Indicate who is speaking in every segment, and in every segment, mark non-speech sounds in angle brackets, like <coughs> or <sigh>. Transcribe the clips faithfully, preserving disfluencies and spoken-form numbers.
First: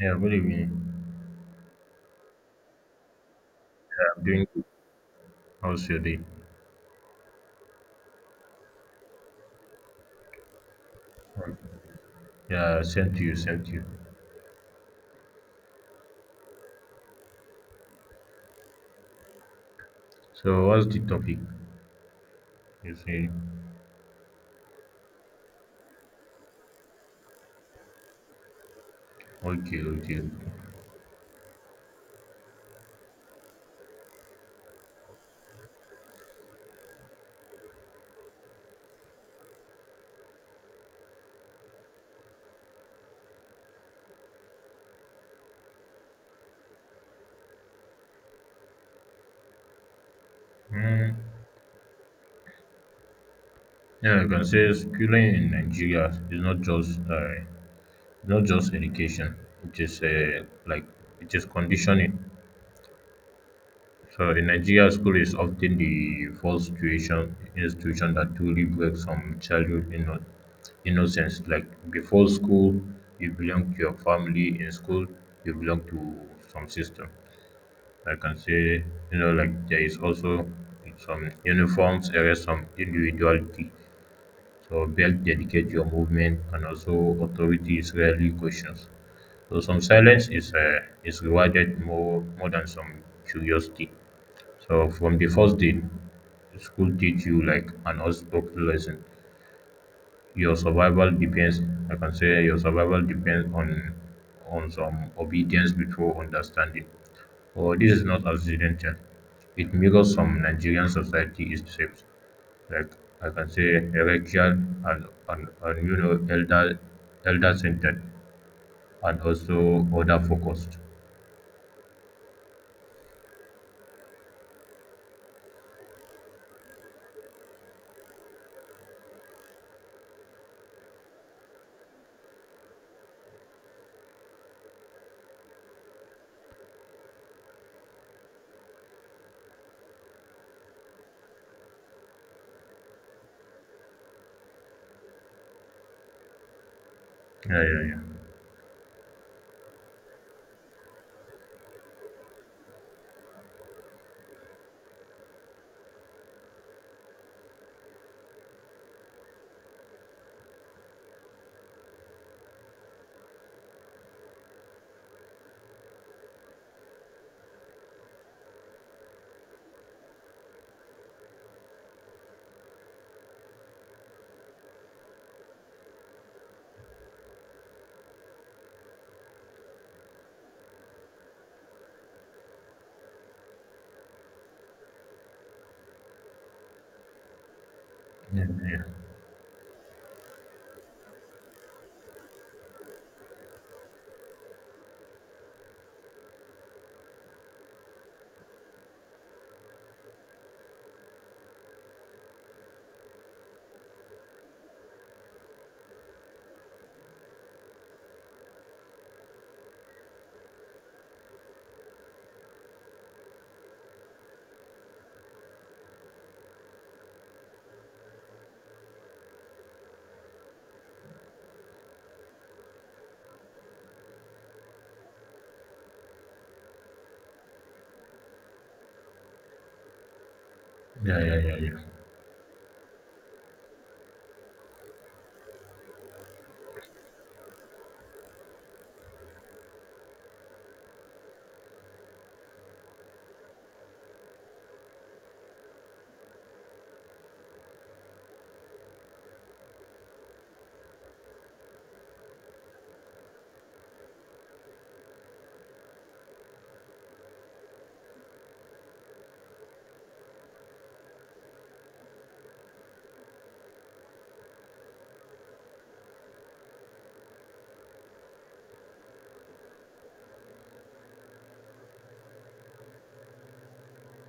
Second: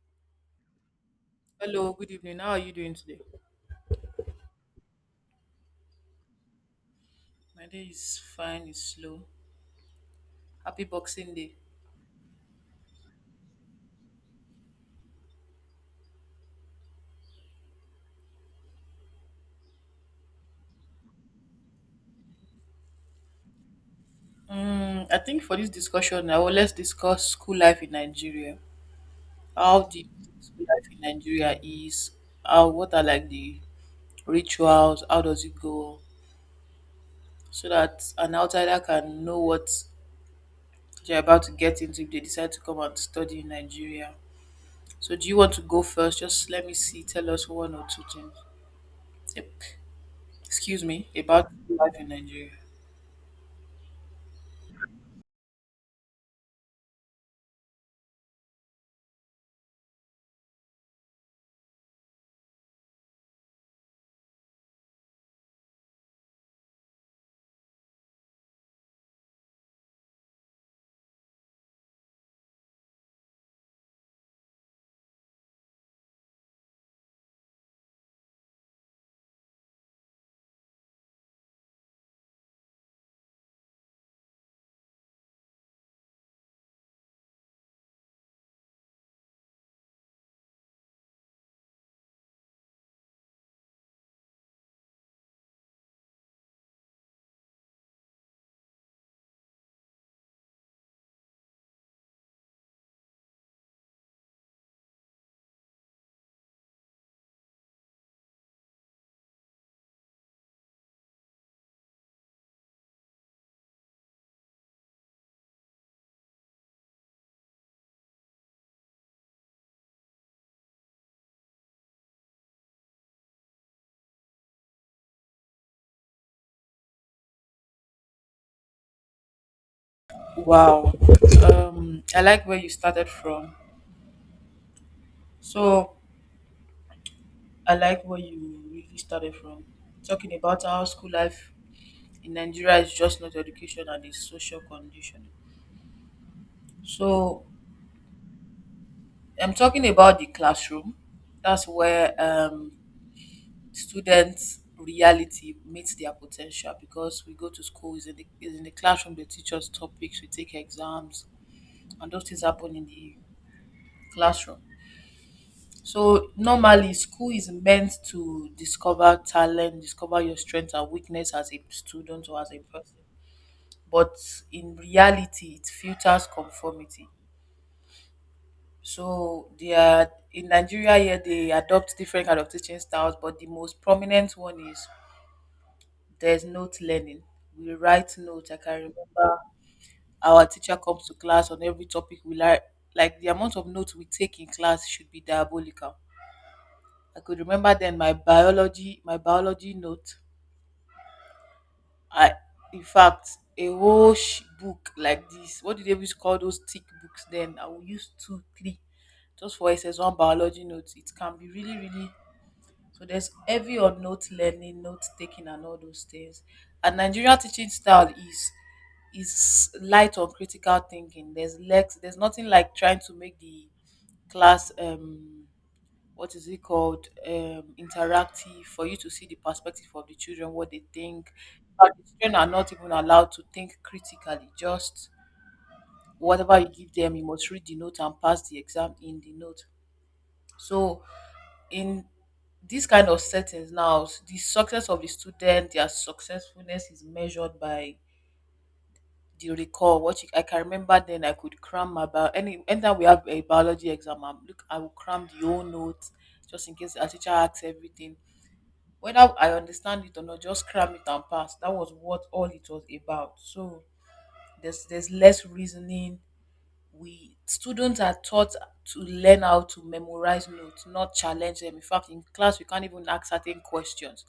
Speaker 1: Yeah, good evening.
Speaker 2: Hello, good evening. How are you doing today?
Speaker 1: Yeah, I'm doing good. How's your day?
Speaker 2: My day is fine, it's slow. Happy Boxing Day.
Speaker 1: Alright. Yeah, same to you, same to you. So, what's the topic? You say.
Speaker 2: Mm, I think for this discussion now, well, let's discuss school life in Nigeria.
Speaker 1: Okay,
Speaker 2: How the
Speaker 1: okay.
Speaker 2: school life in Nigeria is, how, what are like the rituals, how does it go, so that an outsider can know what they're about to get into if they decide to come and study in Nigeria. So, do you want to go first? Just let me see, tell us one or two things. Yep. Excuse me,
Speaker 1: Hmm.
Speaker 2: about school life in Nigeria.
Speaker 1: Yeah, I can say schooling in Nigeria is not just uh, not just education. It is uh, like it is conditioning. So in Nigeria, school is often the first tuition institution that truly breaks some childhood inno- innocence. Like before school, you belong to your family. In school, you belong to some system. I can say, you know, like there is also some uniforms, there is some individuality. So belt dedicate your movement, and also authority is rarely questioned. So some silence is uh, is rewarded more more than some curiosity. So from the first day, school teach you like an unspoken lesson. Your survival depends, I can say your survival depends on on some obedience before understanding. Or this is not accidental. It mirrors some Nigerian society is shaped. Like I can say hierarchical and, and, and you know elder elder centered and also other focused.
Speaker 2: Wow. Um, I like where you started from. So I like where you really started from. Talking about how school life in Nigeria is just not education and it's social condition. So
Speaker 1: Yeah, yeah, yeah.
Speaker 2: I'm talking about the classroom. That's where um, students' reality meets their potential because we go to school, is in the, it's in the classroom, they teach us topics, we take exams, and those things happen in the classroom. So normally school is meant to discover talent, discover your strengths and weakness as a student or as a person. But in reality it filters conformity. So they are in Nigeria here they adopt different kind of teaching styles, but the most prominent one is there's note learning. We write
Speaker 1: Yeah,
Speaker 2: notes. I
Speaker 1: yeah,
Speaker 2: can
Speaker 1: yeah,
Speaker 2: remember our teacher comes to class on every topic we like like the amount of notes we take in class should be diabolical. I could remember then my biology my biology note I, in fact, a whole sh- book like this. What do they used to call those thick books? Then I will use two, three, just for S S one biology notes. It can be really, really. So there's heavy on note learning, note taking, and all those things. And Nigerian teaching style is is light on critical thinking. There's lex. There's nothing like trying to make the class um what is it called um interactive for you to see the perspective of the children what they
Speaker 1: yeah,
Speaker 2: think,
Speaker 1: yeah. Yeah. Yeah.
Speaker 2: but the children are not even allowed to think critically, just whatever you give them you must read the note and pass the exam in the note. So in this kind of settings now s- the success of the student their successfulness is measured by the recall what you, I can remember then I could cram my bio any anytime we have a biology exam I'm, look I will cram the whole notes just in case our teacher asks everything, whether I understand it or not, just cram it and pass. That was what all it was about. So there's there's less reasoning. We students are taught to learn how to memorize notes, not challenge them. In fact, in class we can't even ask certain questions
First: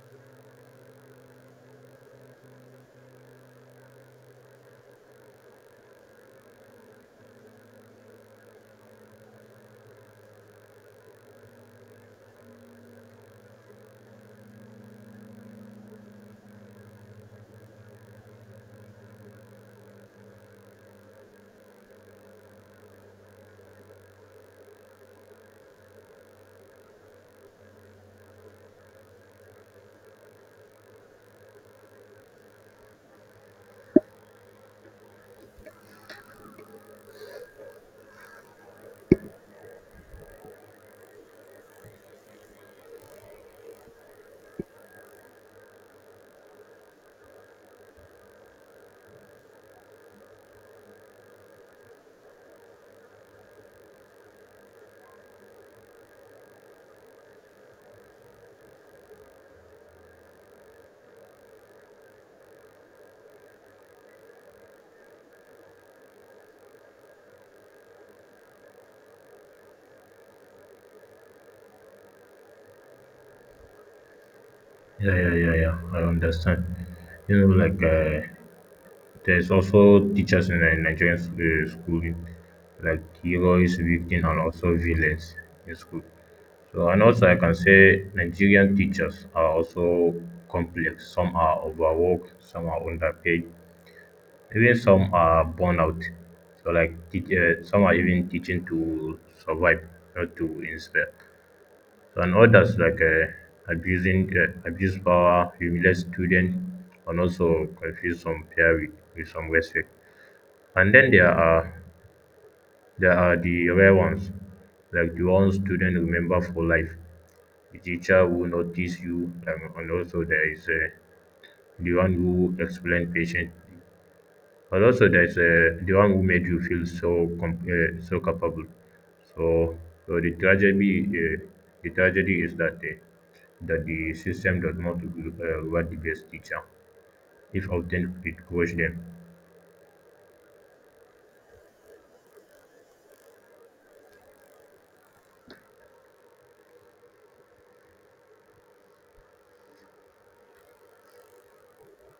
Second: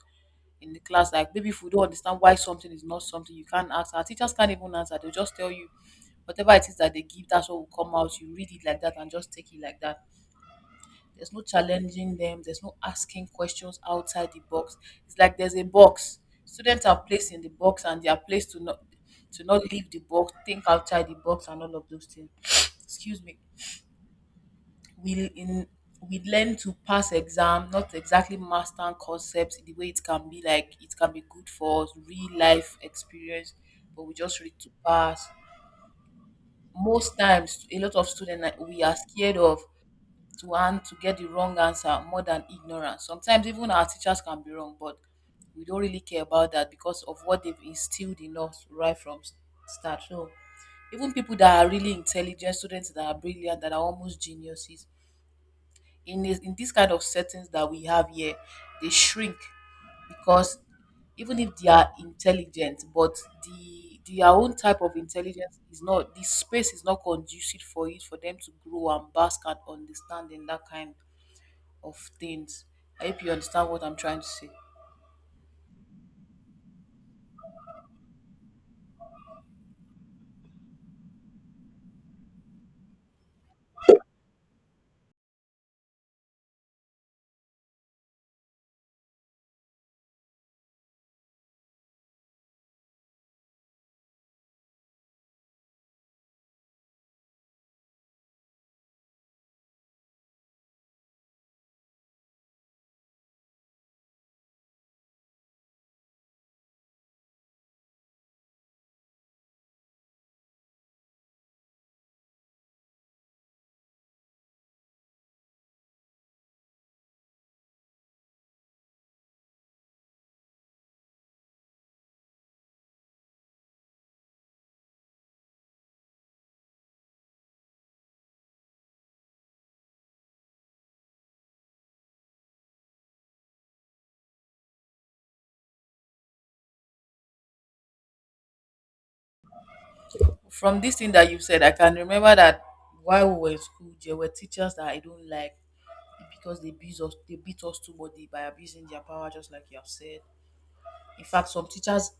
Speaker 2: in the class. Like maybe if we don't understand why something is not something, you can't ask. Our teachers can't even answer. They'll just tell you whatever it is that they give, that's what will come out. You read it like that and just take it like that. There's no challenging them. There's no asking questions outside the box. It's like there's a box. Students are placed in the box and they are placed to not to not leave the box, think outside the box, and all of those things. <sniffs> Excuse me. We in we learn to pass exam, not exactly master concepts the way it can be like it can be good for us, real life experience, but we just read to pass. Most times, a lot of students like, we are scared of to hand to get the wrong answer more than ignorance. Sometimes even our teachers can be wrong, but we don't really care about that because of what they've instilled in us right from s- start. So even people that are really intelligent, students that are brilliant, that are almost geniuses, in this, in this kind of settings that we have here, they shrink because even if they are intelligent, but the their own type of intelligence is not the space is not conducive for it for them to grow and bask and understand in that kind of things. I hope you understand what I'm trying to say.
Speaker 1: Yeah, yeah, yeah, yeah. I understand. You know, like uh, there's also teachers in uh, Nigerian s- uh, schooling, like heroes, victims, and also villains in school. So, and also I can say Nigerian teachers are also complex. Some are overworked, some are underpaid, even some are burnt out. So, like, teach, uh, some are even teaching to survive, not to inspire. So, and others like uh, abusing uh, abuse power, humiliate students, and also confuse some peer with, with some respect. And then there are there are the rare ones, like the ones students remember for life. The teacher who notice you, um, and also there is uh, the one who explain patient. And also, there's uh, the one who made you feel so com- uh, so capable. So, so the tragedy, uh, the tragedy is that uh, that the system does not uh, reward the best teacher, if often it coach them.
Speaker 2: From this thing that you've said, I can remember that while we were in school, there were teachers that I don't like because they beat us, they beat us too much by abusing their power, just like you have said. In fact, some teachers,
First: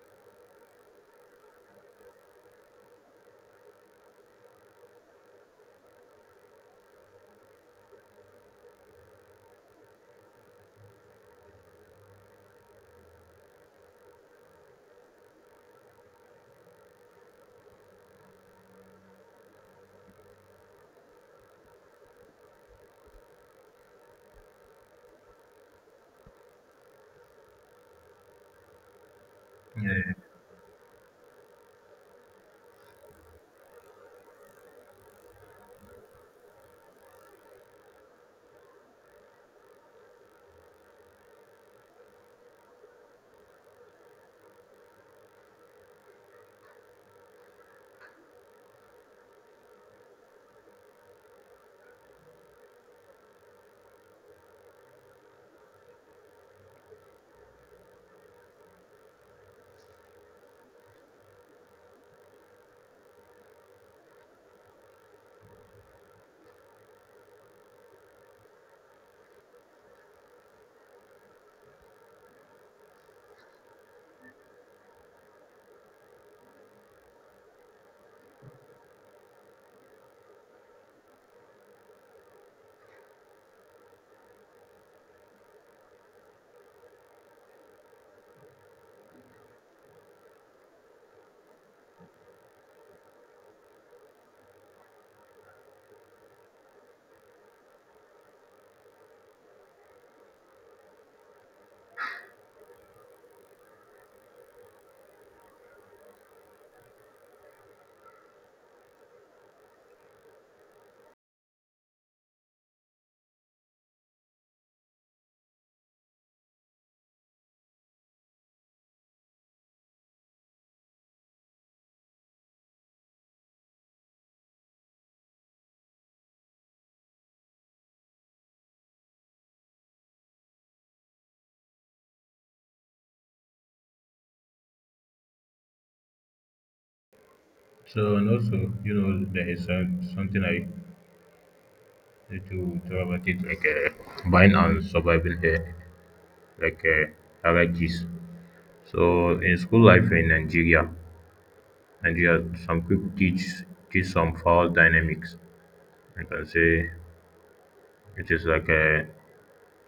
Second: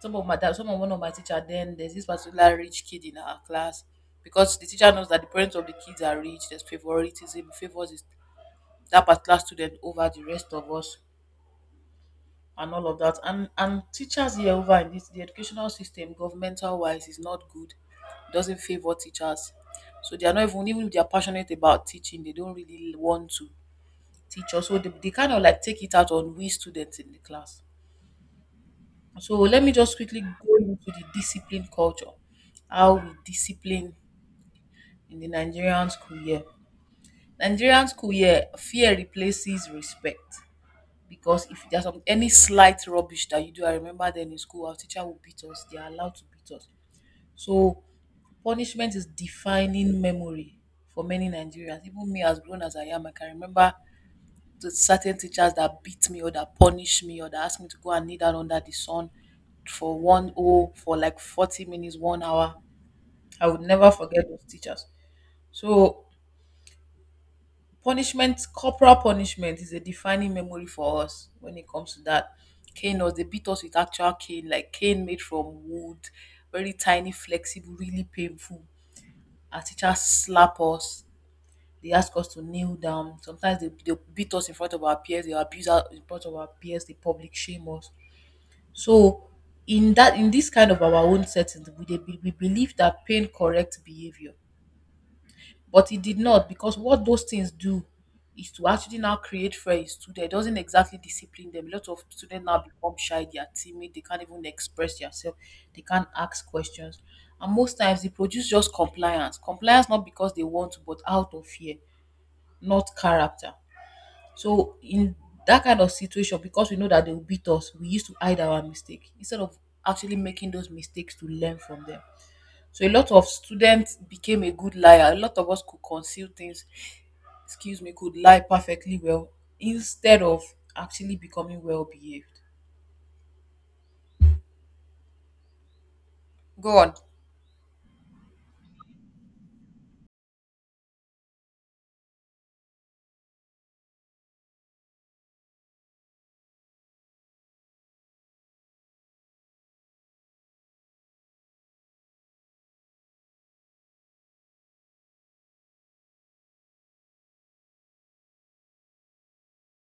Speaker 2: some of my that some of one of my teacher, then there's this particular rich kid in our class because the teacher knows that the parents of the kids are rich. There's favoritism, favors his, that particular student over the rest of us. And all of that. And and teachers here over in this the educational system, governmental wise, is not good. It doesn't favor teachers. So they are not even, even if they are passionate about teaching, they don't really want to teach us. So they, they kind of like take it out on we students in the class. So let me just quickly go into the discipline culture. How we discipline in the Nigerian school year. Nigerian school year, fear replaces respect. Because if there's some any slight rubbish that you do, I remember then in school our teacher would beat us. They are allowed to beat us. So punishment is defining memory for many Nigerians. Even me, as grown as I am, I can remember the certain teachers that beat me or that punish me or that asked me to go and kneel down under the sun for one oh for like forty minutes, one hour. I would never forget those teachers. So punishment, corporal punishment is a defining memory for us when it comes to that. Cane was They beat us with actual cane, like cane made from wood, very tiny, flexible, really painful. Our teachers slap us. They ask us to kneel down. Sometimes they, they beat us in front of our peers. They abuse us in front of our peers. They public shame us. So in that in this kind of our own settings, we, they we believe that pain corrects behavior, but it did not, because what those things do is to actually now create fear in student. It doesn't exactly discipline them. A lot of students now become shy, they are timid, they can't even express themselves, they can't ask questions. And most times it produce just compliance. Compliance not because they want to, but out of fear, not character. So in that kind of situation, because we know that they will beat us, we used to hide our mistake instead of actually making those mistakes to learn from them. So a lot of students became a good liar. A lot of us could conceal things, excuse me, could lie perfectly well instead of actually becoming well behaved. Go on.
Speaker 1: So, and also, you know, there is uh, something I need to talk about it, like uh, buying and surviving, uh, like uh, hierarchies. So, in school life in Nigeria, Nigeria, some people teach teach some foul dynamics. I can say it is like uh,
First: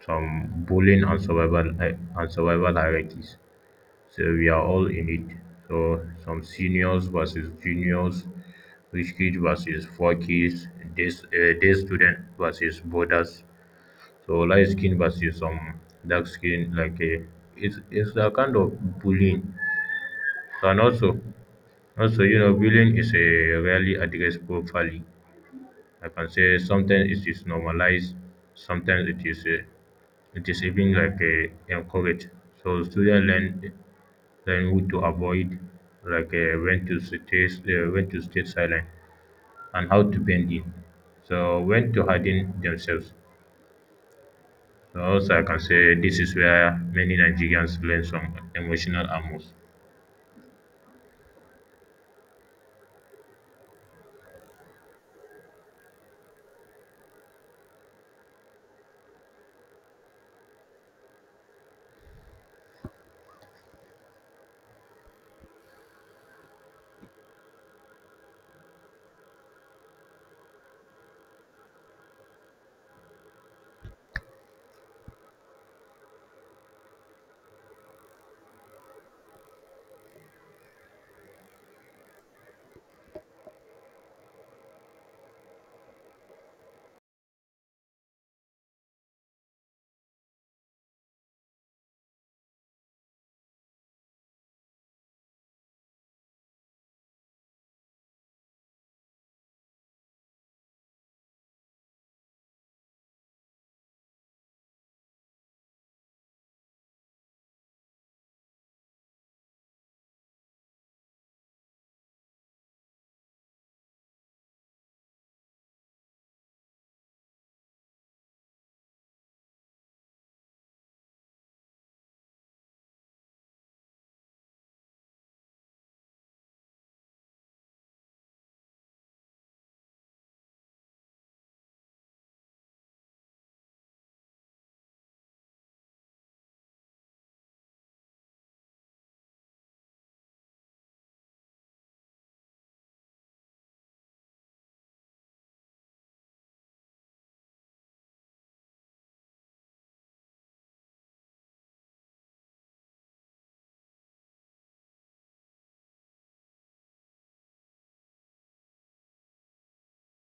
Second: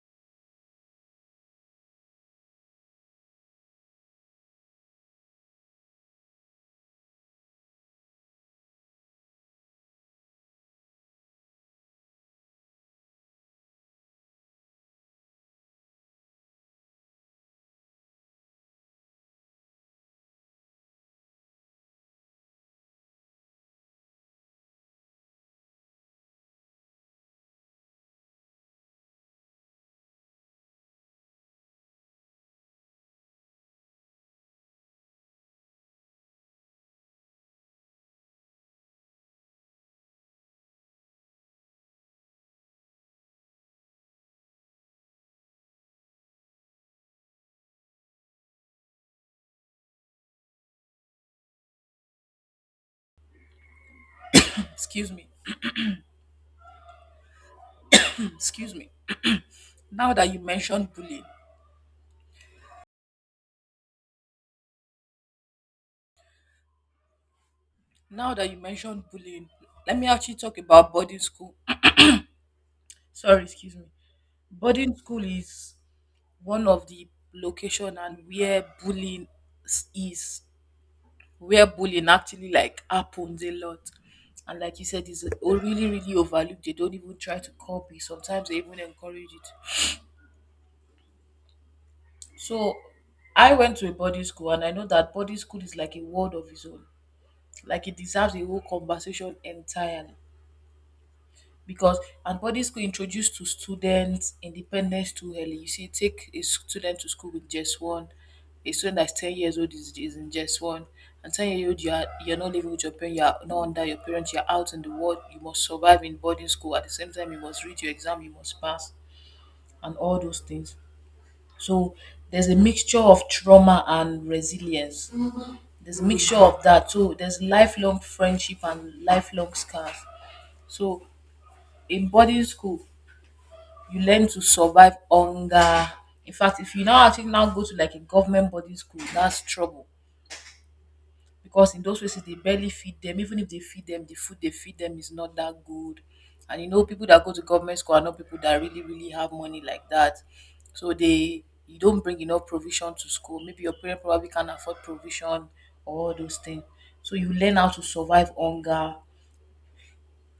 Speaker 1: some bullying and survival hi- and survival hierarchies. So we are all in it. So some seniors versus juniors, rich kids versus poor kids, day, uh, day student versus borders. So light skin versus some dark skin. Like uh, it's it's a kind of bullying. And also also you know bullying is a rarely addressed properly. I can say sometimes it is normalized, sometimes it is uh, it is even like uh, encouraged. So students learn learn who to avoid, like uh, when to stay uh, when to stay silent and how to bend in. So when to harden themselves. So also I can say this is where many Nigerians learn some emotional amours.
Speaker 2: Excuse me. <clears throat> Excuse me. Now that you mentioned bullying, Now that you mentioned bullying, let me actually talk about boarding school. <coughs> <clears throat> Sorry, excuse me. Boarding school is one of the location and where bullying s- is, where bullying actually like happens a lot. And like you said, it's o- really, really overlooked. They don't even try to copy. Sometimes they even encourage it. So I went to a boarding school and I know that boarding school is like a world of its own. Like it deserves a whole conversation entirely. Because and boarding school introduced to students independence too early. You see, take a student to school with just one. A student that's ten years old is, is in just one. And ten year old you are, you're not living with your parents, you're not under your parents, you're out in the world, you must survive in boarding school. At the same time, you must read your exam, you must pass and all those things. So there's a mixture of trauma and resilience. There's a mixture of that. So there's lifelong friendship and lifelong scars. So in boarding school, you learn to survive hunger. In fact, if you now actually now go to like a government boarding school, that's trouble because in those places they barely feed them. Even if they feed them, the food they feed them is not that good. And you know, people that go to government school are not people that really, really have money like that. So they you don't bring enough provision to school. Maybe your parent probably can't afford provision or all those things. So you learn how to survive hunger.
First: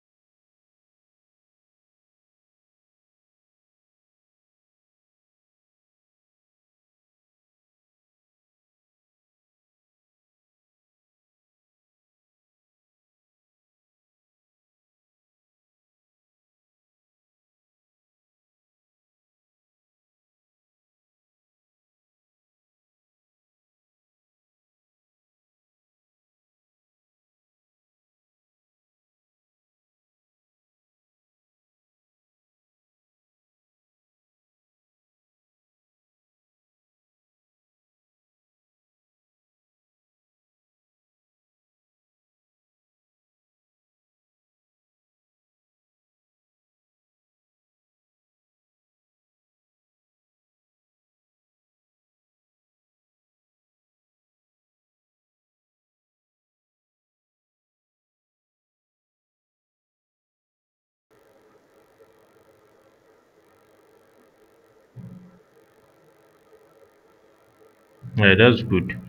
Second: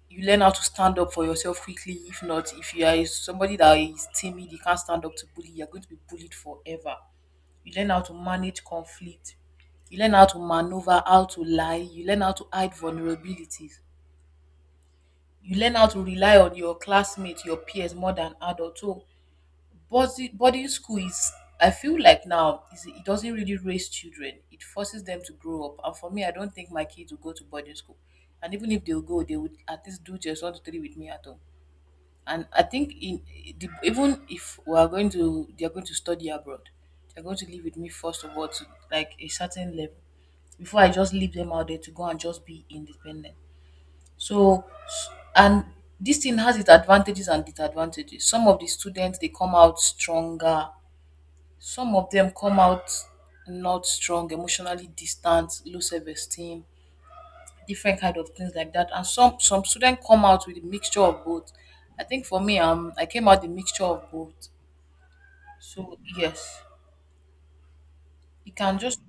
Speaker 2: You learn how to stand up for yourself quickly. If not, if you are somebody that is timid, you can't stand up to bully, you're going to be bullied forever. You learn how to manage conflict. You learn how to maneuver, how to lie. You learn how to hide vulnerabilities. You learn how to rely on your classmates, your peers more than adults. So, boarding, boarding school is, I feel like now, is, it doesn't really raise children. It forces them to grow up. And for me, I don't think my kids will go to boarding school. And even if they'll go, they would at least do just one to three with me at home, and I think in the, even if we are going to they are going to study abroad, they're going to live with me first of all to like a certain level before I just leave them out there to go and just be independent. So s- and this thing has its advantages and disadvantages. Some of the students they come out stronger, some of them come out not strong, emotionally distant, low self esteem, different kind of things like that. And some some students come out with a mixture of both. I think for me, um, I came out the mixture of both. So yes,
Speaker 1: Yeah,
Speaker 2: you
Speaker 1: that's
Speaker 2: can
Speaker 1: good.
Speaker 2: just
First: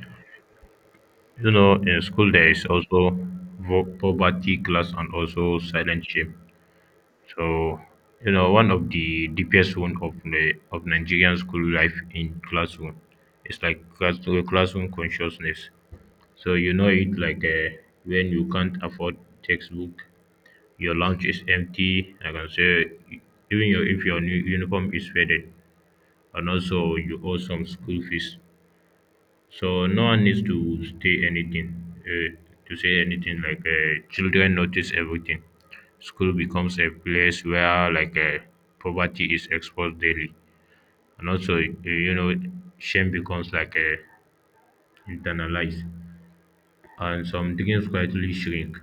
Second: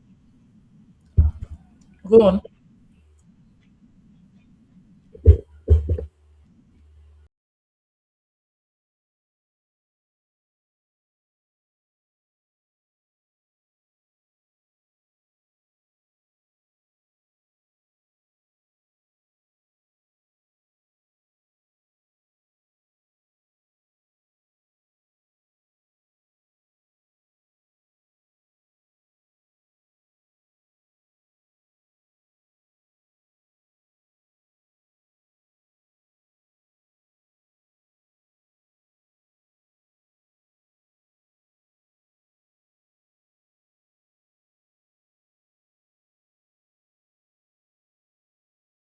Speaker 1: You know, in
Speaker 2: Go
Speaker 1: school
Speaker 2: on.
Speaker 1: there is also vo- poverty class and also silent shame. So, you know, one of the deepest wound of the of Nigerian school life in classroom is like class, classroom consciousness. So you know it, like uh, when you can't afford textbook, your lunch is empty. Like I can say, even your, if your new uniform is faded, and also you owe some school fees. So no one needs to stay anything uh, to say anything. Like uh, children notice everything. School becomes a place where, like uh, poverty is exposed daily, and also uh, you know shame becomes like uh, internalized, and some dreams quietly shrink.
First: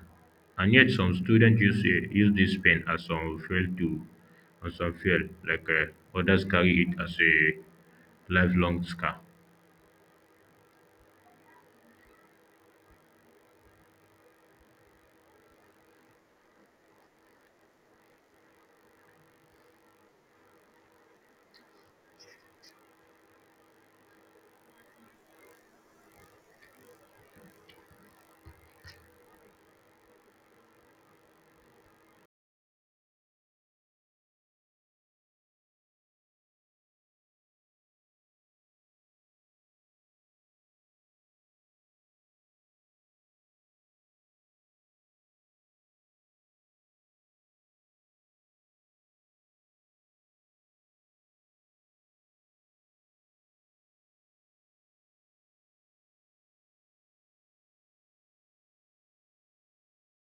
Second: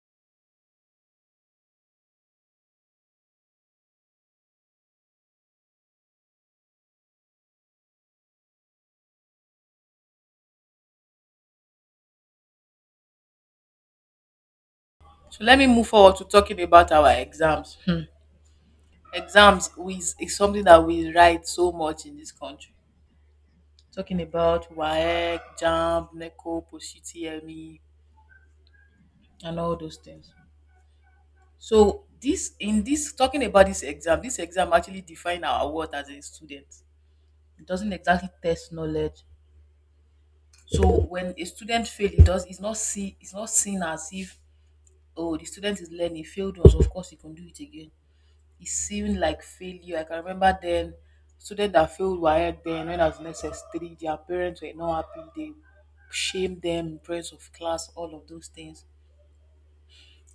Speaker 1: And yet, some students use uh, use this pain as some fail to, as some fail, like uh, others carry it as a lifelong scar.
Speaker 2: So let me move forward to talking about our exams. Hmm. Exams is, is something that we write so much in this country. Talking about WAEC, JAMB, NECO, POSHITI, and all those things. So this in this talking about this exam, this exam actually define our worth as a student. It doesn't exactly test knowledge. So when a student fail, it does it's not see it's not seen as if, oh, the student is learning, failed us, of course you can do it again. It seemed like failure. I can remember then students that failed were ahead then when I was in S S three, their parents were not happy, they shamed them in presence of class, all of those things.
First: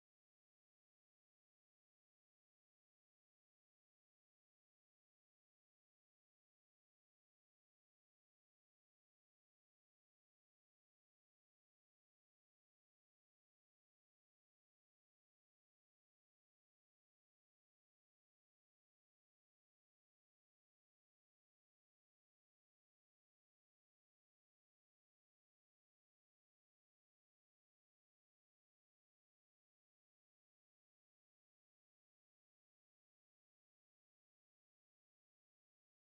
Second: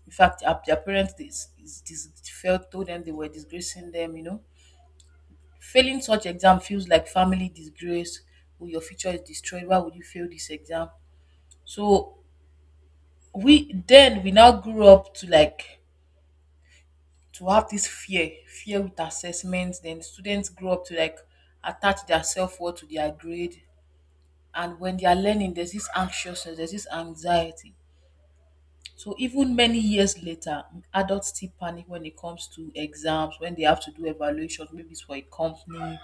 Speaker 2: In fact, their their parents dis, is, dis, felt told them they were disgracing them, you know. Failing such exam feels like family disgrace, or your future is destroyed. Why would you fail this exam? So we then we now grew up to like to have this fear fear with assessments, then students grow up to like attach their self-worth to their grade, and when they are learning there's this anxiousness, there's this anxiety. So even many years later, adults still panic when it comes to exams, when they have to do evaluations, maybe it's for a company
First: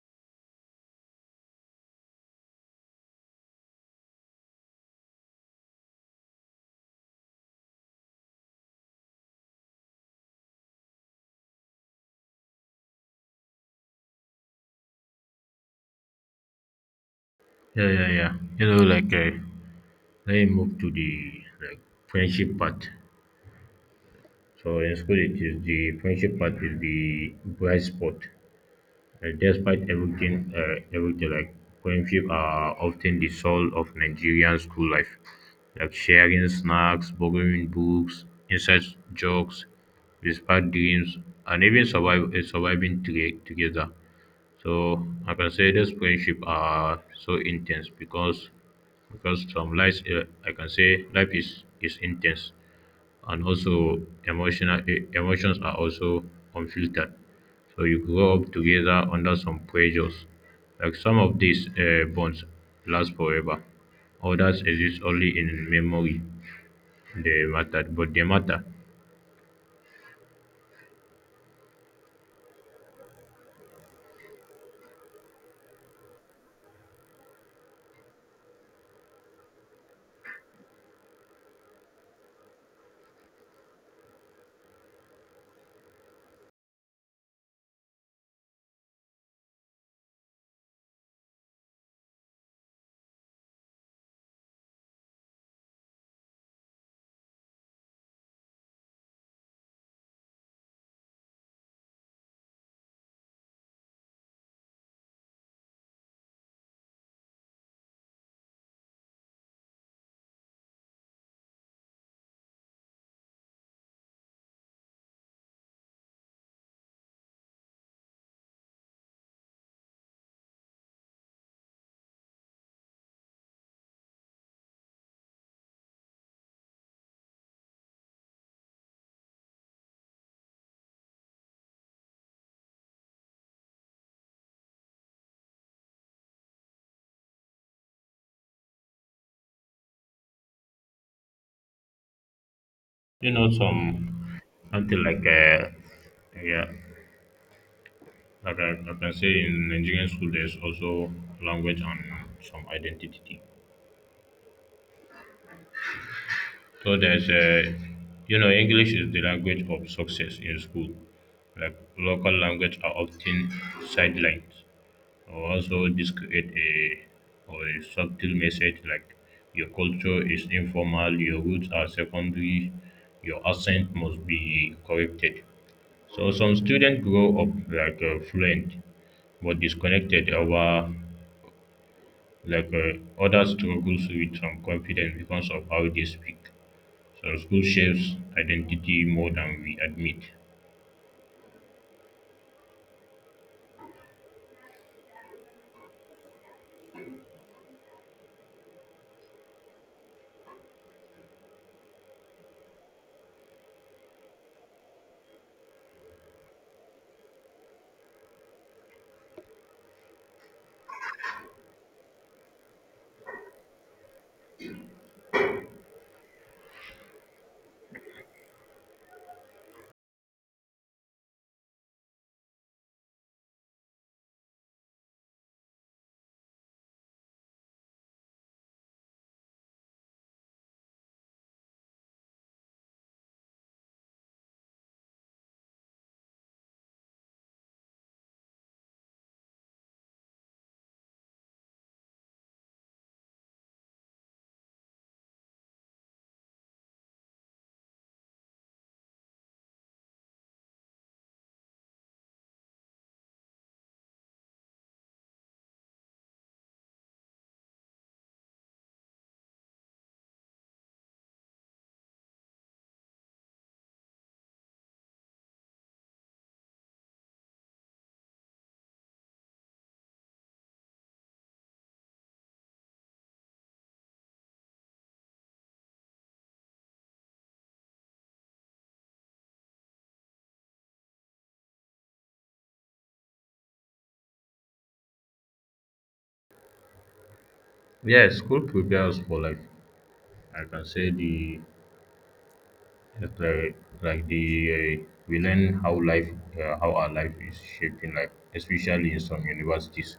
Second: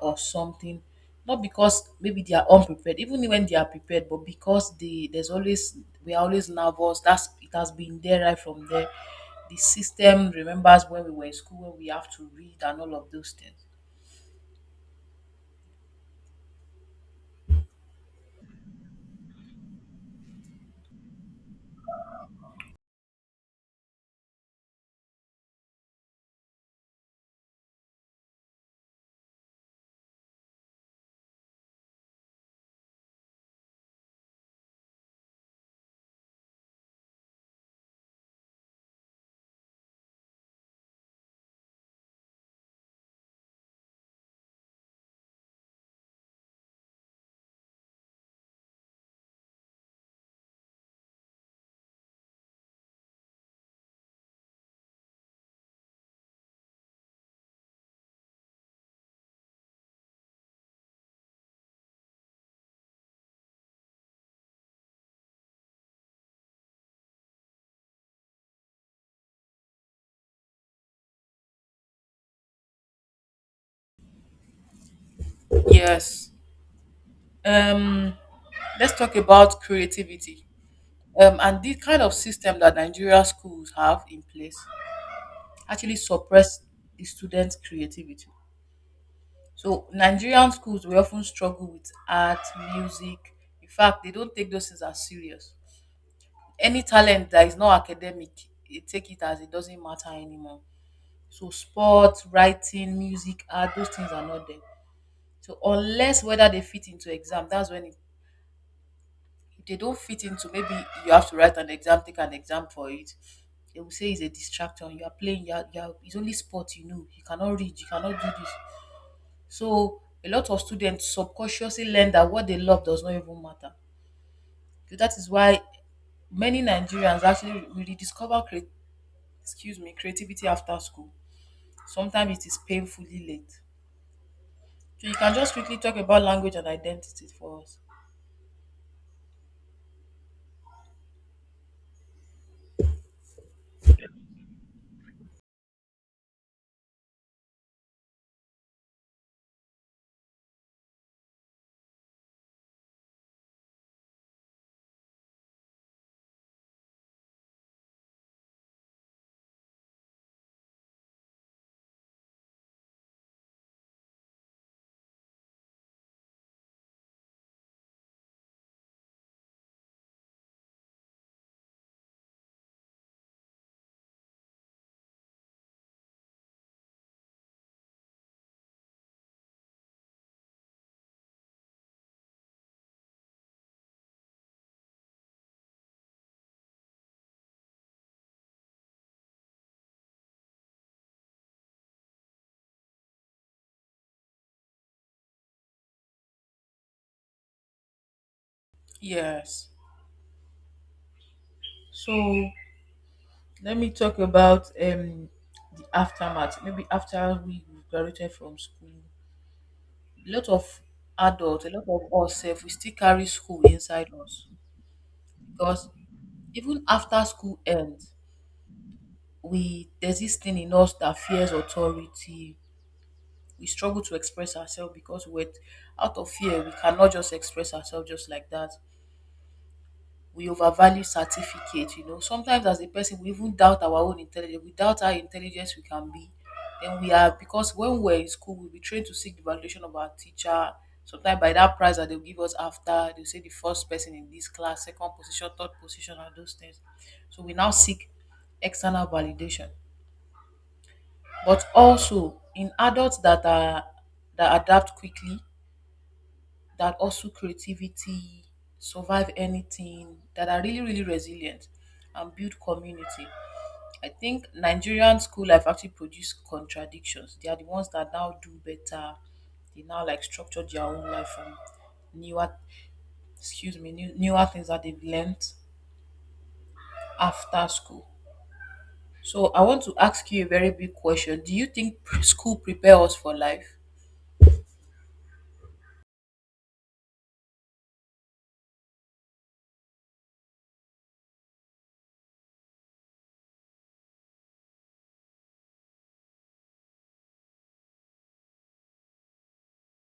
Speaker 2: or something, not because maybe they are unprepared even when they are prepared, but because they there's always, we are always nervous. That's it has been there right from there. The system remembers when we were in school, when we have to read and all of those things.
Speaker 1: Yeah, yeah, yeah. You know, like uh, let me move to the like friendship part. So in school it is the friendship part is the bright spot. Uh, despite everything, uh, everything, like going, are often the soul of Nigerian school life, like sharing snacks, borrowing books, inside jokes, despite dreams, and even survive, uh, surviving tre- together. So I can say this friendship are so intense, because because from life, uh, I can say life is is intense, and also emotional e- emotions are also unfiltered, so you grow up together under some pressures. Like some of these uh, bonds last forever, others exist only in memory. They matter, but they matter.
Speaker 2: Yes. Um, let's talk about creativity. Um, and the kind of system that Nigeria schools have in place actually suppress the students' creativity. So Nigerian schools we often struggle with art, music. In fact, they don't take those things as serious. Any talent that is not academic, they take it as it doesn't matter anymore. So sports, writing, music, art, those things are not there. So unless whether they fit into exam, that's when it, if they don't fit into maybe you have to write an exam, take an exam for it, they will say it's a distraction. You are playing. You are, you are, it's only sport. You know you cannot read. You cannot do this. So a lot of students subconsciously learn that what they love does not even matter. So that is why many Nigerians actually rediscover cre- excuse me, creativity after school. Sometimes it is painfully late. So you can just quickly talk about language and identity for us.
Speaker 1: You know, some something like uh, yeah like I, like I can say in nigerian school there's also language and some identity. So there's a, you know, English is the language of success in school. Like local language are often sidelined. Or also, this create a or a subtle message, like your culture is informal, your roots are secondary, your accent must be corrected. So some students grow up like uh, fluent but disconnected over, like uh, others struggles with some confidence because of how they speak. Some school shapes identity more than we admit.
Speaker 2: Yes. So let me talk about um the aftermath. Maybe after we graduated from school, a lot of adults, a lot of us, sef, we still carry school inside us because even after school ends, we there's this thing in us that fears authority. We struggle to express ourselves because we're out of fear. We cannot just express ourselves just like that. We overvalue certificate, you know. Sometimes as a person we even doubt our own intelligence, we doubt how intelligent we can be. Then we are because when we we're in school, we'll be trained to seek the validation of our teacher. Sometimes by that prize that they'll give us after, they'll say the first person in this class, second position, third position, and those things. So we now seek external validation. But also in adults that are that adapt quickly, that also creativity, survive anything, that are really, really resilient and build community. I think Nigerian school life actually produce contradictions. They are the ones that now do better. They now like structure their own life from newer, excuse me, new, newer things that they've learned after school. So I want to ask you a very big question. Do you think pre- school prepare us for life?
Speaker 1: Yeah, school prepares for life. I can say the it's like, like the uh, we learn how life uh, how our life is shaping life, especially in some universities.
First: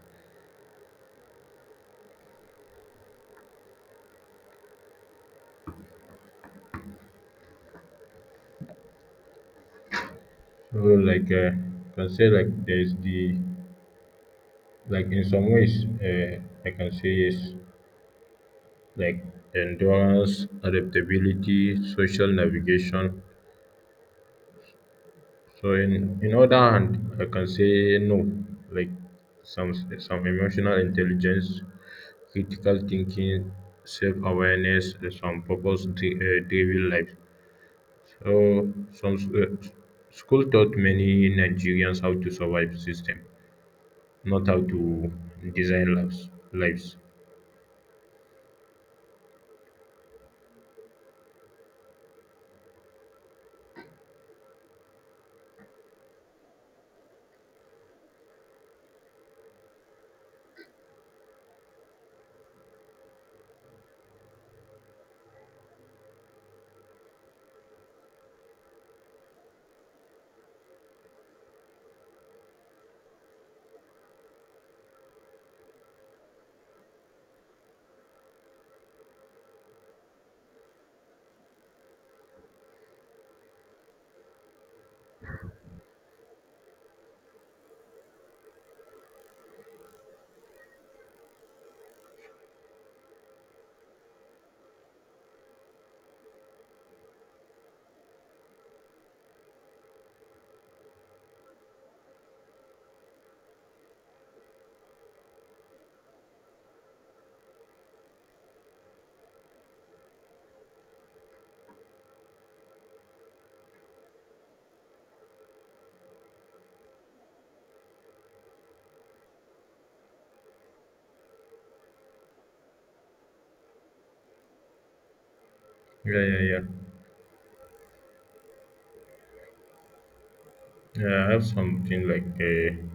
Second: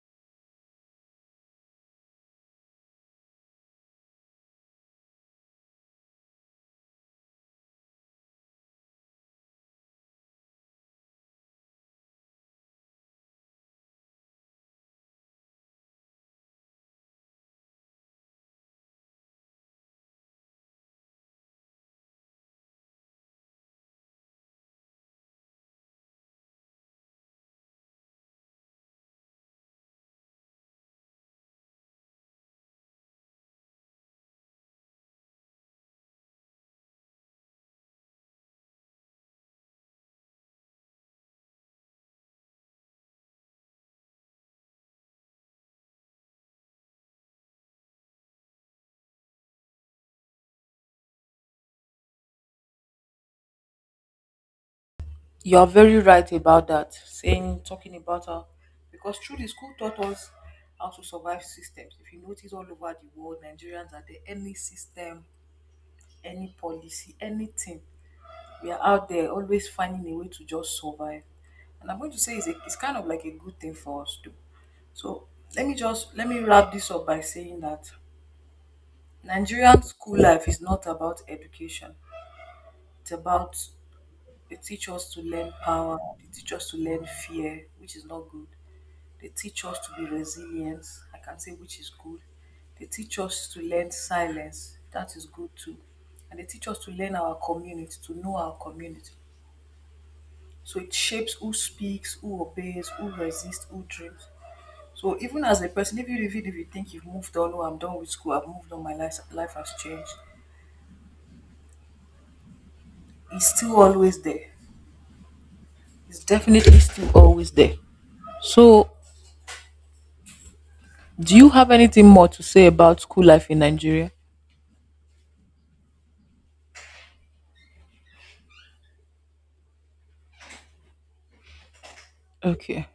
Speaker 1: So like uh, I can say, like, there's the, like, in some ways, uh, I can say yes, like endurance, adaptability, social navigation. So in in other hand, I can say no. Like some some emotional intelligence, critical thinking, self awareness, some purpose dri- uh, driven life. So some s- uh, s- school taught many Nigerians how to survive system, not how to design lives. Lives.
Speaker 2: You're very right about that, saying, talking about how, because truly school taught us how to survive systems. If you notice all over the world, Nigerians are there, any system, any policy, anything, we are out there always finding a way to just survive. And I'm going to say it's, a, it's kind of like a good thing for us too. So let me just, let me wrap this up by saying that Nigerian school life is not about education. It's about, they teach us to learn power, they teach us to learn fear, which is not good. They teach us to be resilient, I can say, which is good. They teach us to learn silence, that is good too. And they teach us to learn our community, to know our community. So it shapes who speaks, who obeys, who resists, who dreams. So even as a person, if you even if you think you've moved on, oh, I'm done with school, I've moved on, my life life has changed, it's still always there. It's definitely still always there. So do you have anything more to say about school life in Nigeria?
Speaker 1: Yeah, yeah, yeah. Yeah, I have something like uh,
Speaker 2: Okay.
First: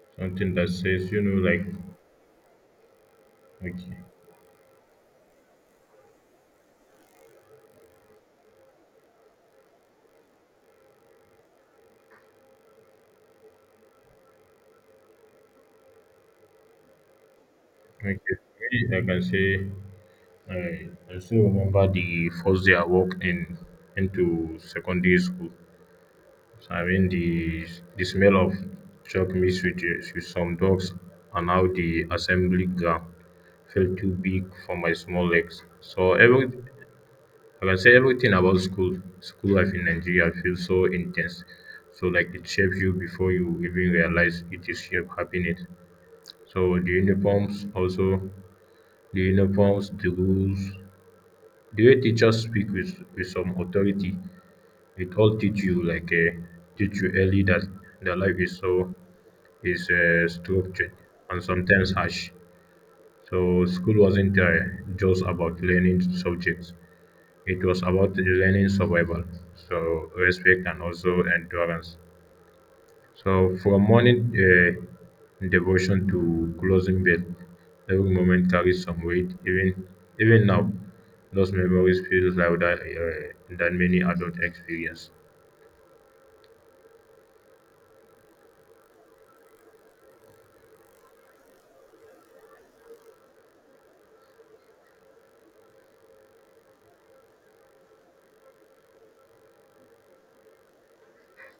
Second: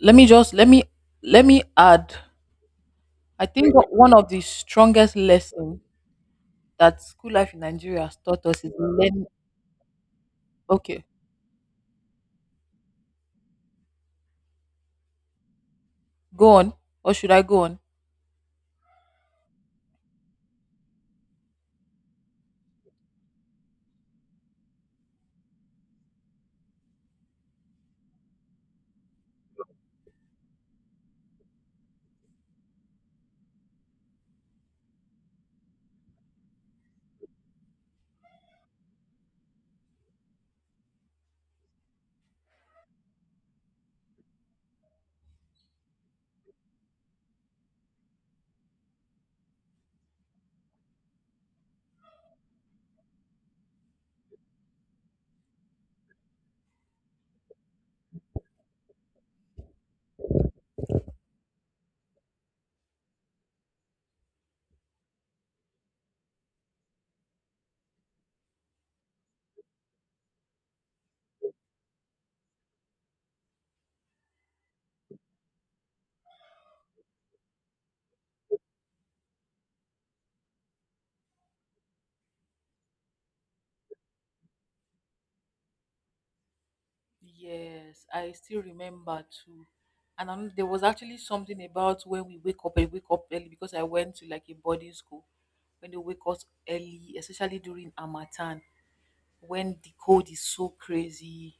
Speaker 2: Let me
Speaker 1: something
Speaker 2: just
Speaker 1: that
Speaker 2: let me
Speaker 1: says, you know,
Speaker 2: let me
Speaker 1: like
Speaker 2: add, I think o-
Speaker 1: okay,
Speaker 2: one of the strongest lessons that school life in Nigeria has taught us is learn. Okay, go on, or should I go on.
Speaker 1: okay. For me, I can say. I, I still remember the first day I walked in into secondary school. So, I mean, the the smell of chalk mixed with, the- with some dogs, and how the assembly ground felt too big for my small legs. So every I can say everything about school school life in Nigeria feels so intense. So like it shapes you before you even realize it is shape happening. So the uniforms also the uniforms, the rules, the way teachers speak with with some authority, it all teach you like uh, teach you early that the life is so is uh, structured and sometimes harsh. So school wasn't uh, just about learning subjects, it was about learning survival, so respect and also endurance. So from morning, uh, devotion to closing bell, every moment carries some weight. Even even now, those memories feel louder uh, than many adult experience.
Speaker 2: Yes, I still remember too, and um, there was actually something about when we wake up, I wake up early because I went to like a boarding school, when they wake us early, especially during harmattan, when the cold is so crazy,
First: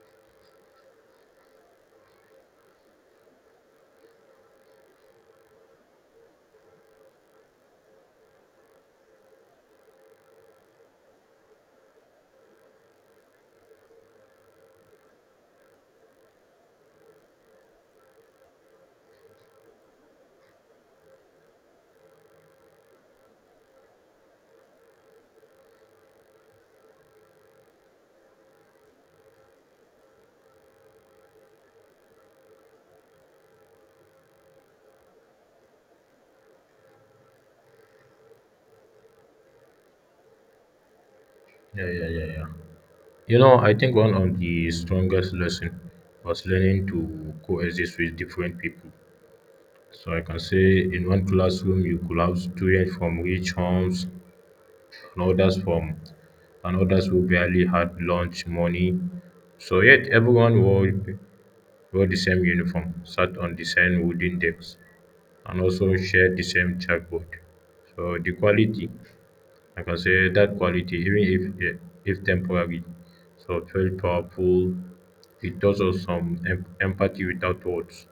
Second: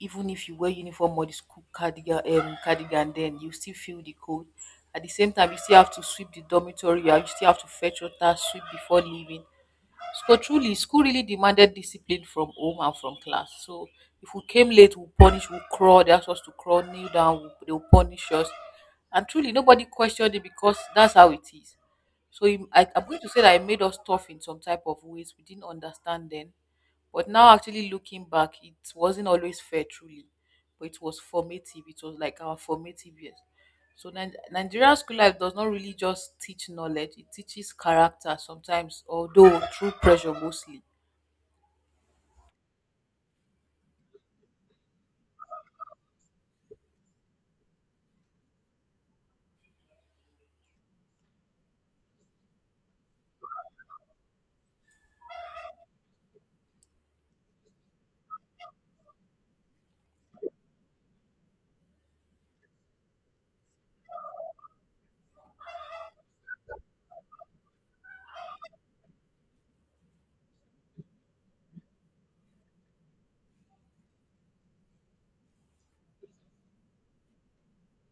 Speaker 2: even if you wear uniform or the school cardigan, um, cardigan, then you still feel the cold. At the same time you still have to sweep the dormitory, you you still have to fetch water, sweep before leaving. So truly, school really demanded discipline from home and from class. So if we came late, we'll punish, we'll crawl, they asked us to crawl, kneel down, we'll, they'll punish us. And truly, nobody questioned it because that's how it is. So it- I, I'm going to say that it made us tough in some type of ways we didn't understand then. But now, actually looking back, it wasn't always fair, truly. But it was formative. It was like our formative years. So Ni- Nigerian school life does not really just teach knowledge; it teaches character sometimes, although through pressure mostly.
Speaker 1: Yeah, yeah, yeah, yeah. You know, I think one of the strongest lesson was learning to coexist with different people. So I can say in one classroom you could have students from rich homes, and others from and others who barely had lunch money. So yet everyone wore, wore the same uniform, sat on the same wooden decks, and also shared the same chalkboard. So the quality, like I can say, that quality, even if yeah, if temporary, so it felt powerful. It does us some em- empathy without words.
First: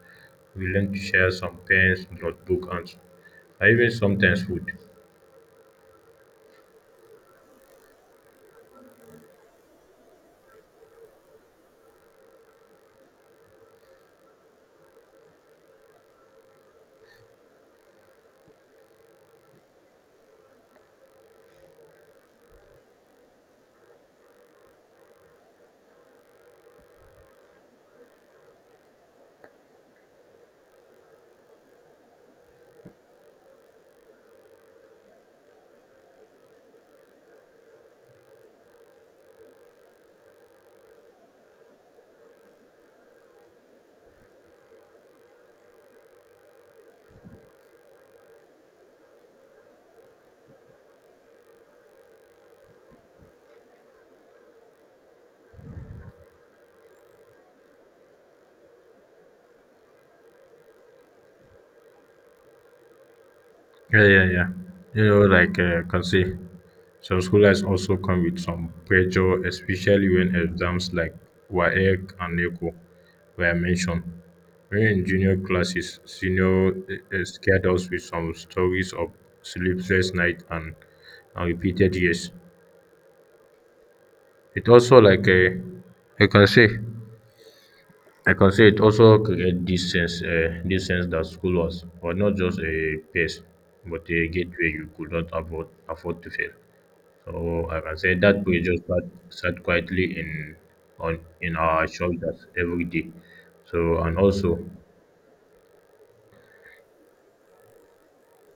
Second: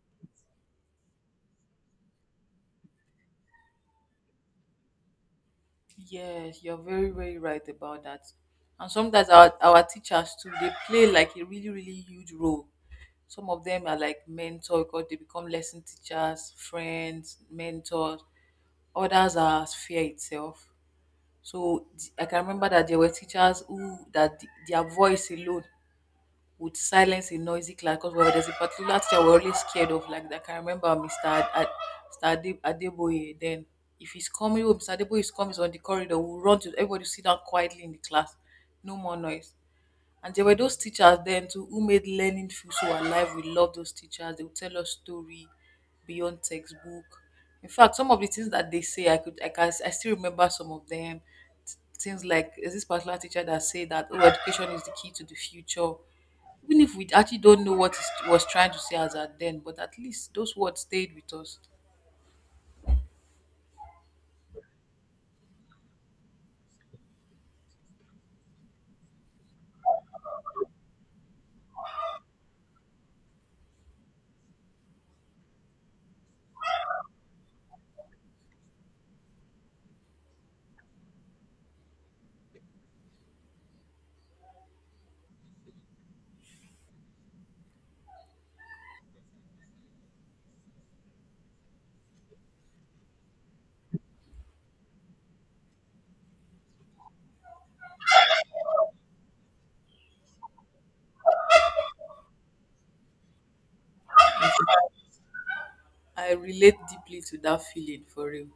Speaker 1: We learn to share some pens, notebook, and s- and even sometimes food.
Speaker 2: Yes, you're very very right about that. And sometimes our our teachers too, they play like a really really huge role. Some of them are like mentor because they become lesson teachers, friends, mentors. Others are sphere itself. So th- I can remember that there were teachers who that th- their voice alone would silence a noisy class because well, there's a particular teacher we're always scared of. Like I can remember mister Ad, Ad, mister Ade, Adeboye. Then if he's coming, oh, mister Adeboye is coming, he's on the corridor. We'll run to, everybody sit down quietly in the class. No more noise. And there were those teachers then too who made learning feel so alive. We love those teachers. They would tell us story beyond textbook. In fact, some of the things that they say, I could, I can, I still remember some of them. Th- Things like there's this particular teacher that said that, oh, education is the key to the future. Even if we actually don't know what it was trying to say as at then, but at least those words stayed with us.
Speaker 1: Yeah, yeah, yeah. You know, like uh, can see. Some scholarships also come with some pressure, especially when exams like WAEC and NECO were mentioned. When in junior classes, senior uh, uh, scared us with some stories of sleepless nights and, and repeated years. It also, like a, I can say, I can say it also create this sense, uh, this sense that school was, was not just a place, but a gateway you could not afford, afford to fail. So I can say that we just sat, sat quietly in on in our shoulders every day. So and also.
Speaker 2: I relate deeply to that feeling for real,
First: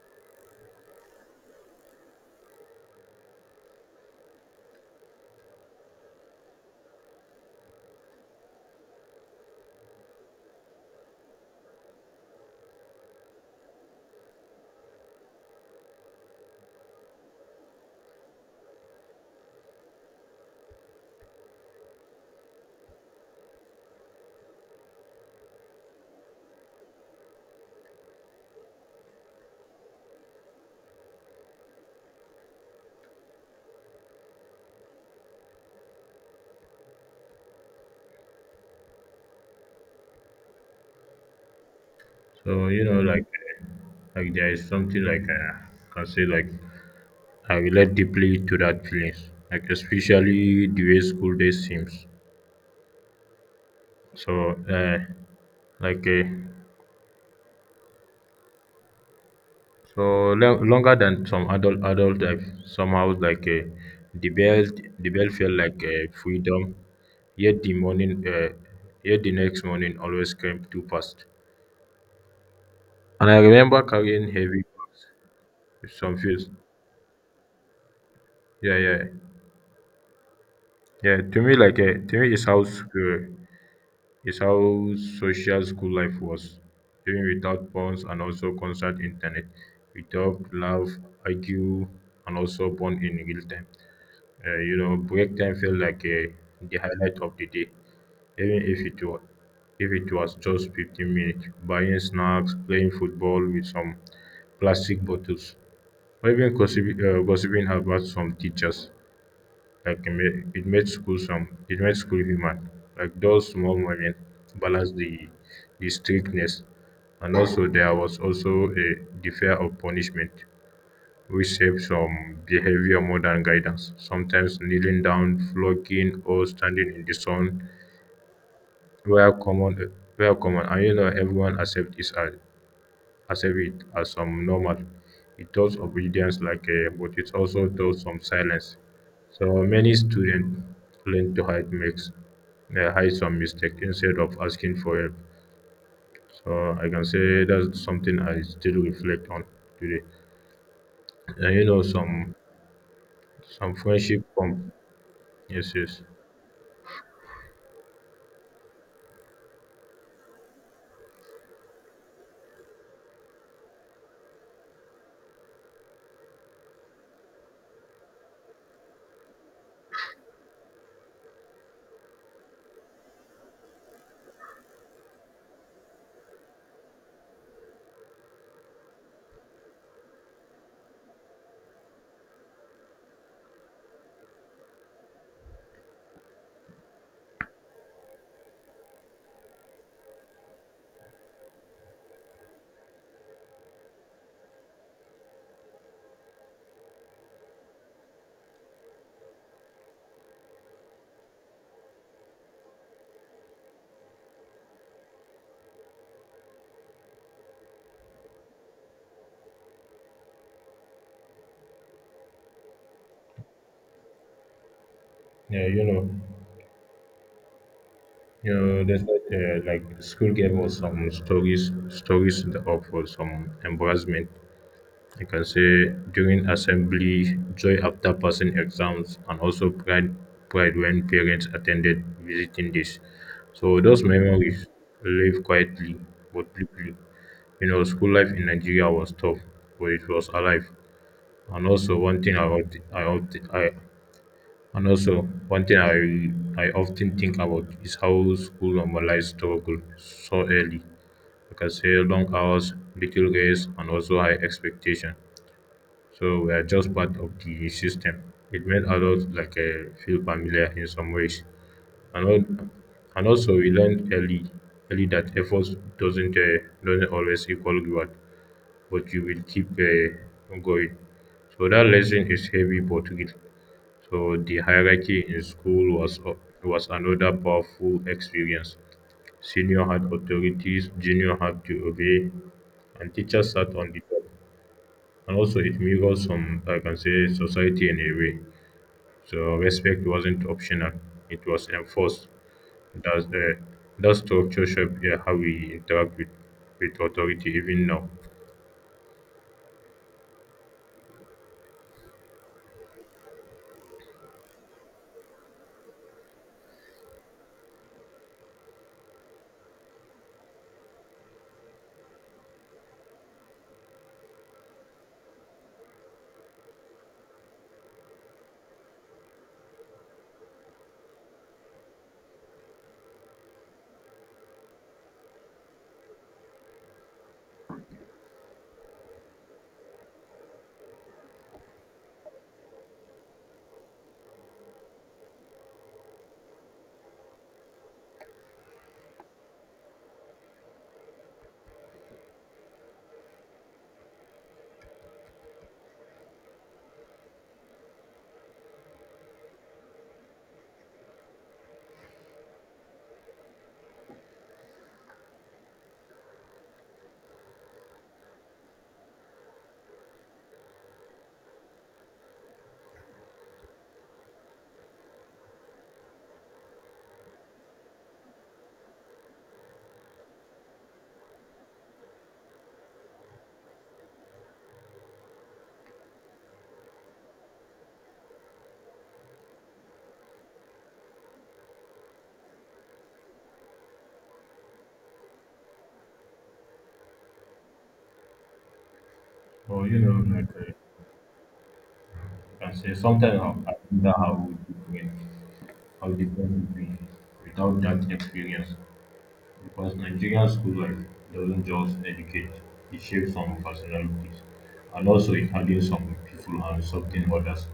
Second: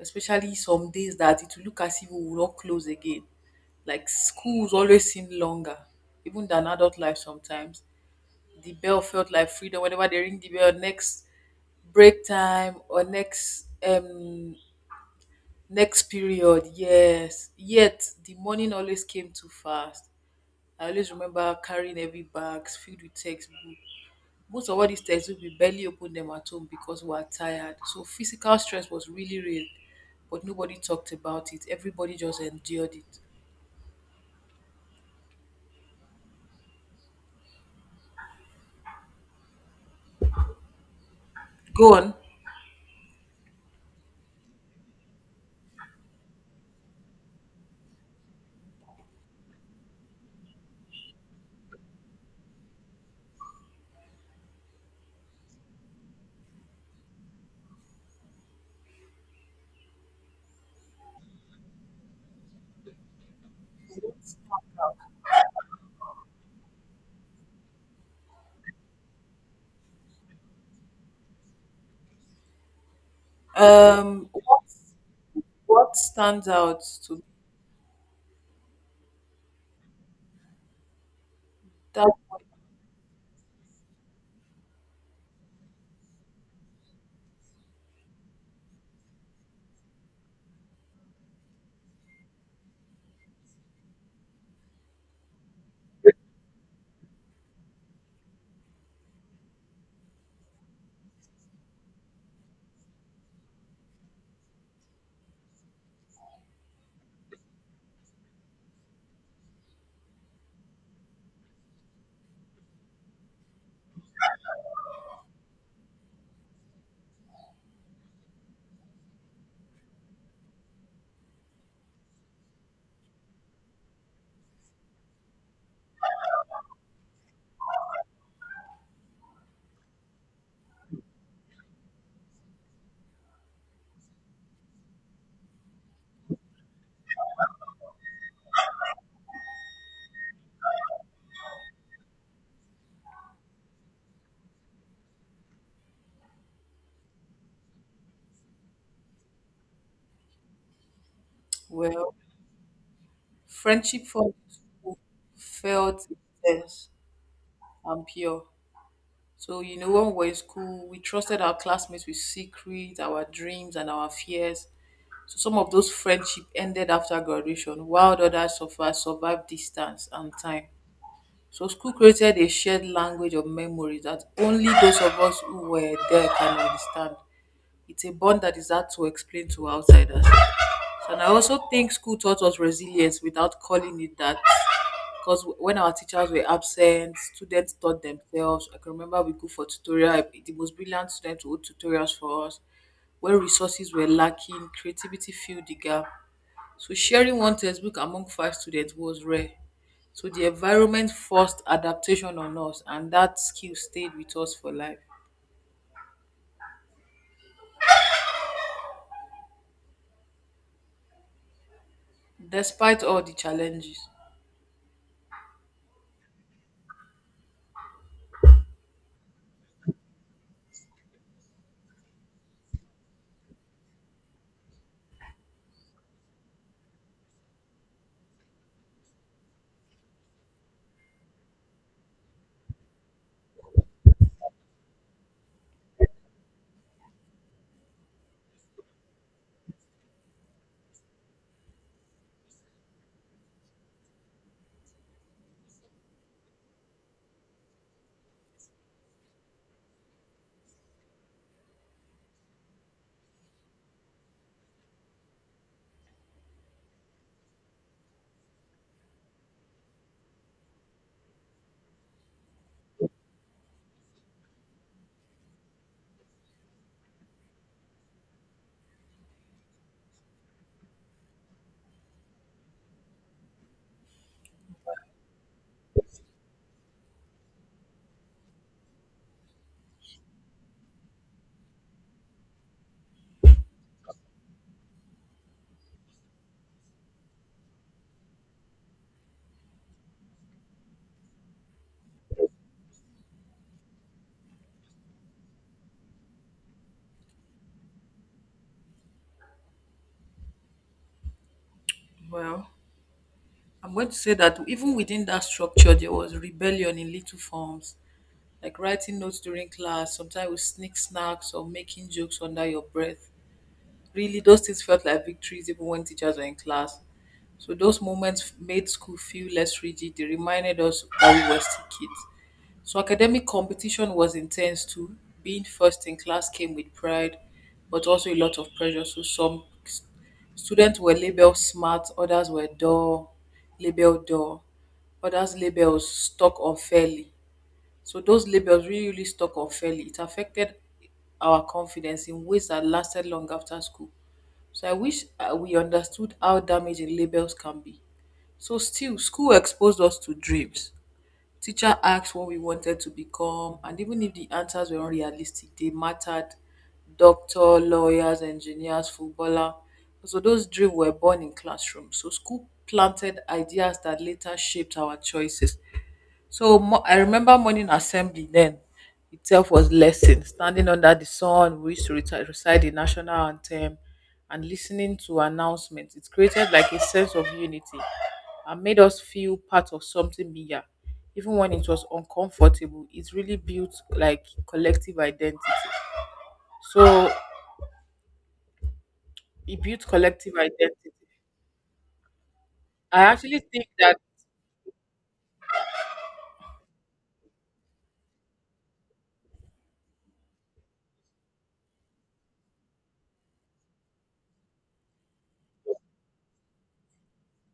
Speaker 2: especially some days that it will look as if we will not close again. Like schools always seem longer, even than adult life sometimes. The bell felt like freedom whenever they ring the bell next break time or next um next period. Yes, yet the morning always came too fast. I always remember carrying heavy bags filled with textbooks. Most of all these textbook, we barely opened them at home because we were tired. So physical stress was really real, but nobody talked about it. Everybody just endured it. Go on.
Speaker 1: So, you know, like uh, like there is something, like uh, I can say like I relate deeply to that feelings, like especially the way school days seems. So uh, like uh, So lo- longer than some adult adult life. Somehow, like uh, the bell the bell felt like uh, freedom, yet the morning uh, yet the next morning always came too fast. And I remember
Speaker 2: Um,
Speaker 1: carrying
Speaker 2: what,
Speaker 1: heavy bags with
Speaker 2: what
Speaker 1: some
Speaker 2: stands
Speaker 1: fears.
Speaker 2: out to me?
Speaker 1: Yeah, yeah. Yeah, to me like uh,
Speaker 2: That
Speaker 1: to me it's how school it's how social school life was. Even without phones and also constant internet, we talk, laugh, argue, and also bond in real time. Uh, you know, break time felt like uh, the highlight of the day, even if it was if it was just fifteen minutes. Buying snacks, playing football with some plastic bottles, or even gossiping, uh, gossiping about some teachers. Like it made, it made school some it made school human. Like those small moments balance the the strictness, and also there was also a the fear of punishment. We shapes some behavior more than guidance. Sometimes kneeling down, flogging, or standing in the sun were common, were common, and you know everyone accept it as accept it as some normal. It does obedience like a, but it also does some silence. So many students learn to hide makes uh, hide some mistake instead of asking for help. So I can say that's something I still reflect on today. And you know
Speaker 2: well,
Speaker 1: some some
Speaker 2: friendship
Speaker 1: friendship
Speaker 2: from
Speaker 1: come.
Speaker 2: school
Speaker 1: Yes, yes.
Speaker 2: felt intense and pure. So you know, when we were in school, we trusted our classmates with secrets, our dreams, and our fears. So some of those friendship ended after graduation, while others suffered, survived distance and time. So school created a shared language of memories that only those of us who were there can understand. It's a bond that is hard to explain to outsiders. So, and I also think school taught us resilience without calling it that. Because when our teachers were absent, students taught themselves. I can remember we go for tutorial. The most brilliant students would hold tutorials for us. When resources were lacking, creativity filled the gap. So sharing one textbook among five students was rare, so the environment forced adaptation on us, and that skill stayed with us for life, despite all the challenges.
Speaker 1: Yeah, you know, you know, there's like, uh, like school gave us some stories, stories in the for some embarrassment. You can say during assembly, joy after passing exams, and also pride, pride when parents attended visiting days. So those memories live quietly but deeply. You know, school life in Nigeria was tough, but it was alive. And also, one thing I often, I often, I and also, one thing I, I often think about is how school normalized struggle so early. Like I say, long hours, little rest, and also high expectation. So we are just part of the system. It made adults like uh, feel familiar in some ways. And, al- and also we learned early early that effort doesn't uh, doesn't always equal reward, but you will keep uh, going. So that lesson is heavy but real. So the hierarchy in school was was another powerful experience. Senior had authorities, junior had to obey, and teachers sat on the top. And also, it mirrors some, I can say, society in a way. So respect wasn't optional; it was enforced. That's the that structure shaped, yeah, how we interact with with authority even now.
Speaker 2: Well, I'm going to say that even within that structure, there was rebellion in little forms, like writing notes during class, sometimes we sneak snacks or making jokes under your breath. Really, those things felt like victories even when teachers were in class. So those moments made school feel less rigid. They reminded us that we were still kids. So academic competition was intense too. Being first in class came with pride, but also a lot of pressure. So some s- students were labeled smart, others were dull, labeled dull, others labeled stuck unfairly. So those labels really, really stuck unfairly. It affected our confidence in ways that lasted long after school. So I wish uh, we understood how damaging labels can be. So still, school exposed us to dreams. Teacher asked what we wanted to become, and even if the answers were unrealistic, they mattered. Doctor, lawyers, engineers, footballer. So those dreams were born in classrooms. So school planted ideas that later shaped our choices. So mo- I remember morning assembly then itself was lesson. Standing under the sun, we used to reti- recite the national anthem and listening to announcements. It created like a sense of unity and made us feel part of something bigger. Even when it was uncomfortable, it really built like collective identity. So it
Speaker 1: Well, you
Speaker 2: built
Speaker 1: know, like
Speaker 2: collective
Speaker 1: uh,
Speaker 2: identity.
Speaker 1: I can say
Speaker 2: I
Speaker 1: sometimes I
Speaker 2: actually
Speaker 1: I
Speaker 2: think
Speaker 1: wonder
Speaker 2: that
Speaker 1: how we do it. Of the world would be without that experience, because Nigerian school life doesn't just educate, it shapes some personalities, and also it hardens some people and softens others.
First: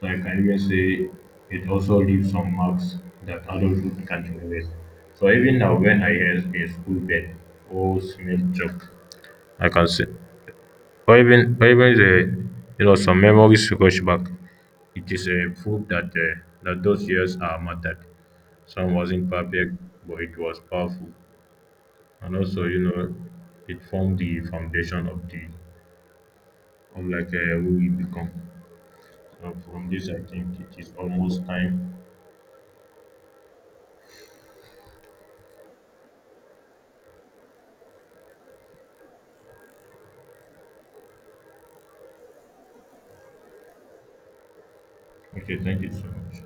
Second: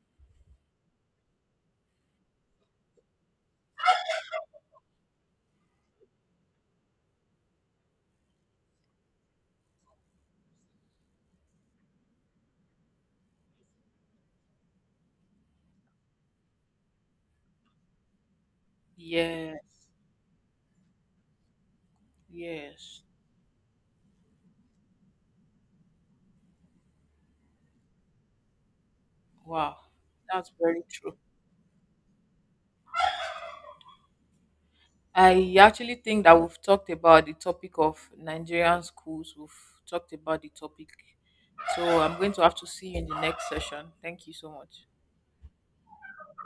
Speaker 1: So I can even say it also leaves some marks that adulthood can't erase. So even now, when I hear a school bell or smell joke, I can say or even or even the you know some memories rush back. It is a proof that uh, that those years are mattered. Some wasn't
Speaker 2: yes,
Speaker 1: perfect, but it was powerful, and also you
Speaker 2: yes.
Speaker 1: know it formed the foundation of the of like uh, who we become. So
Speaker 2: Wow.
Speaker 1: from this, I
Speaker 2: That's
Speaker 1: think it
Speaker 2: very
Speaker 1: is
Speaker 2: true.
Speaker 1: almost time.
Speaker 2: I actually think that we've talked about the topic of Nigerian schools. We've talked about the topic. So I'm going to have to see you in the next session. Thank you so much.
Speaker 1: Okay, thank you so much.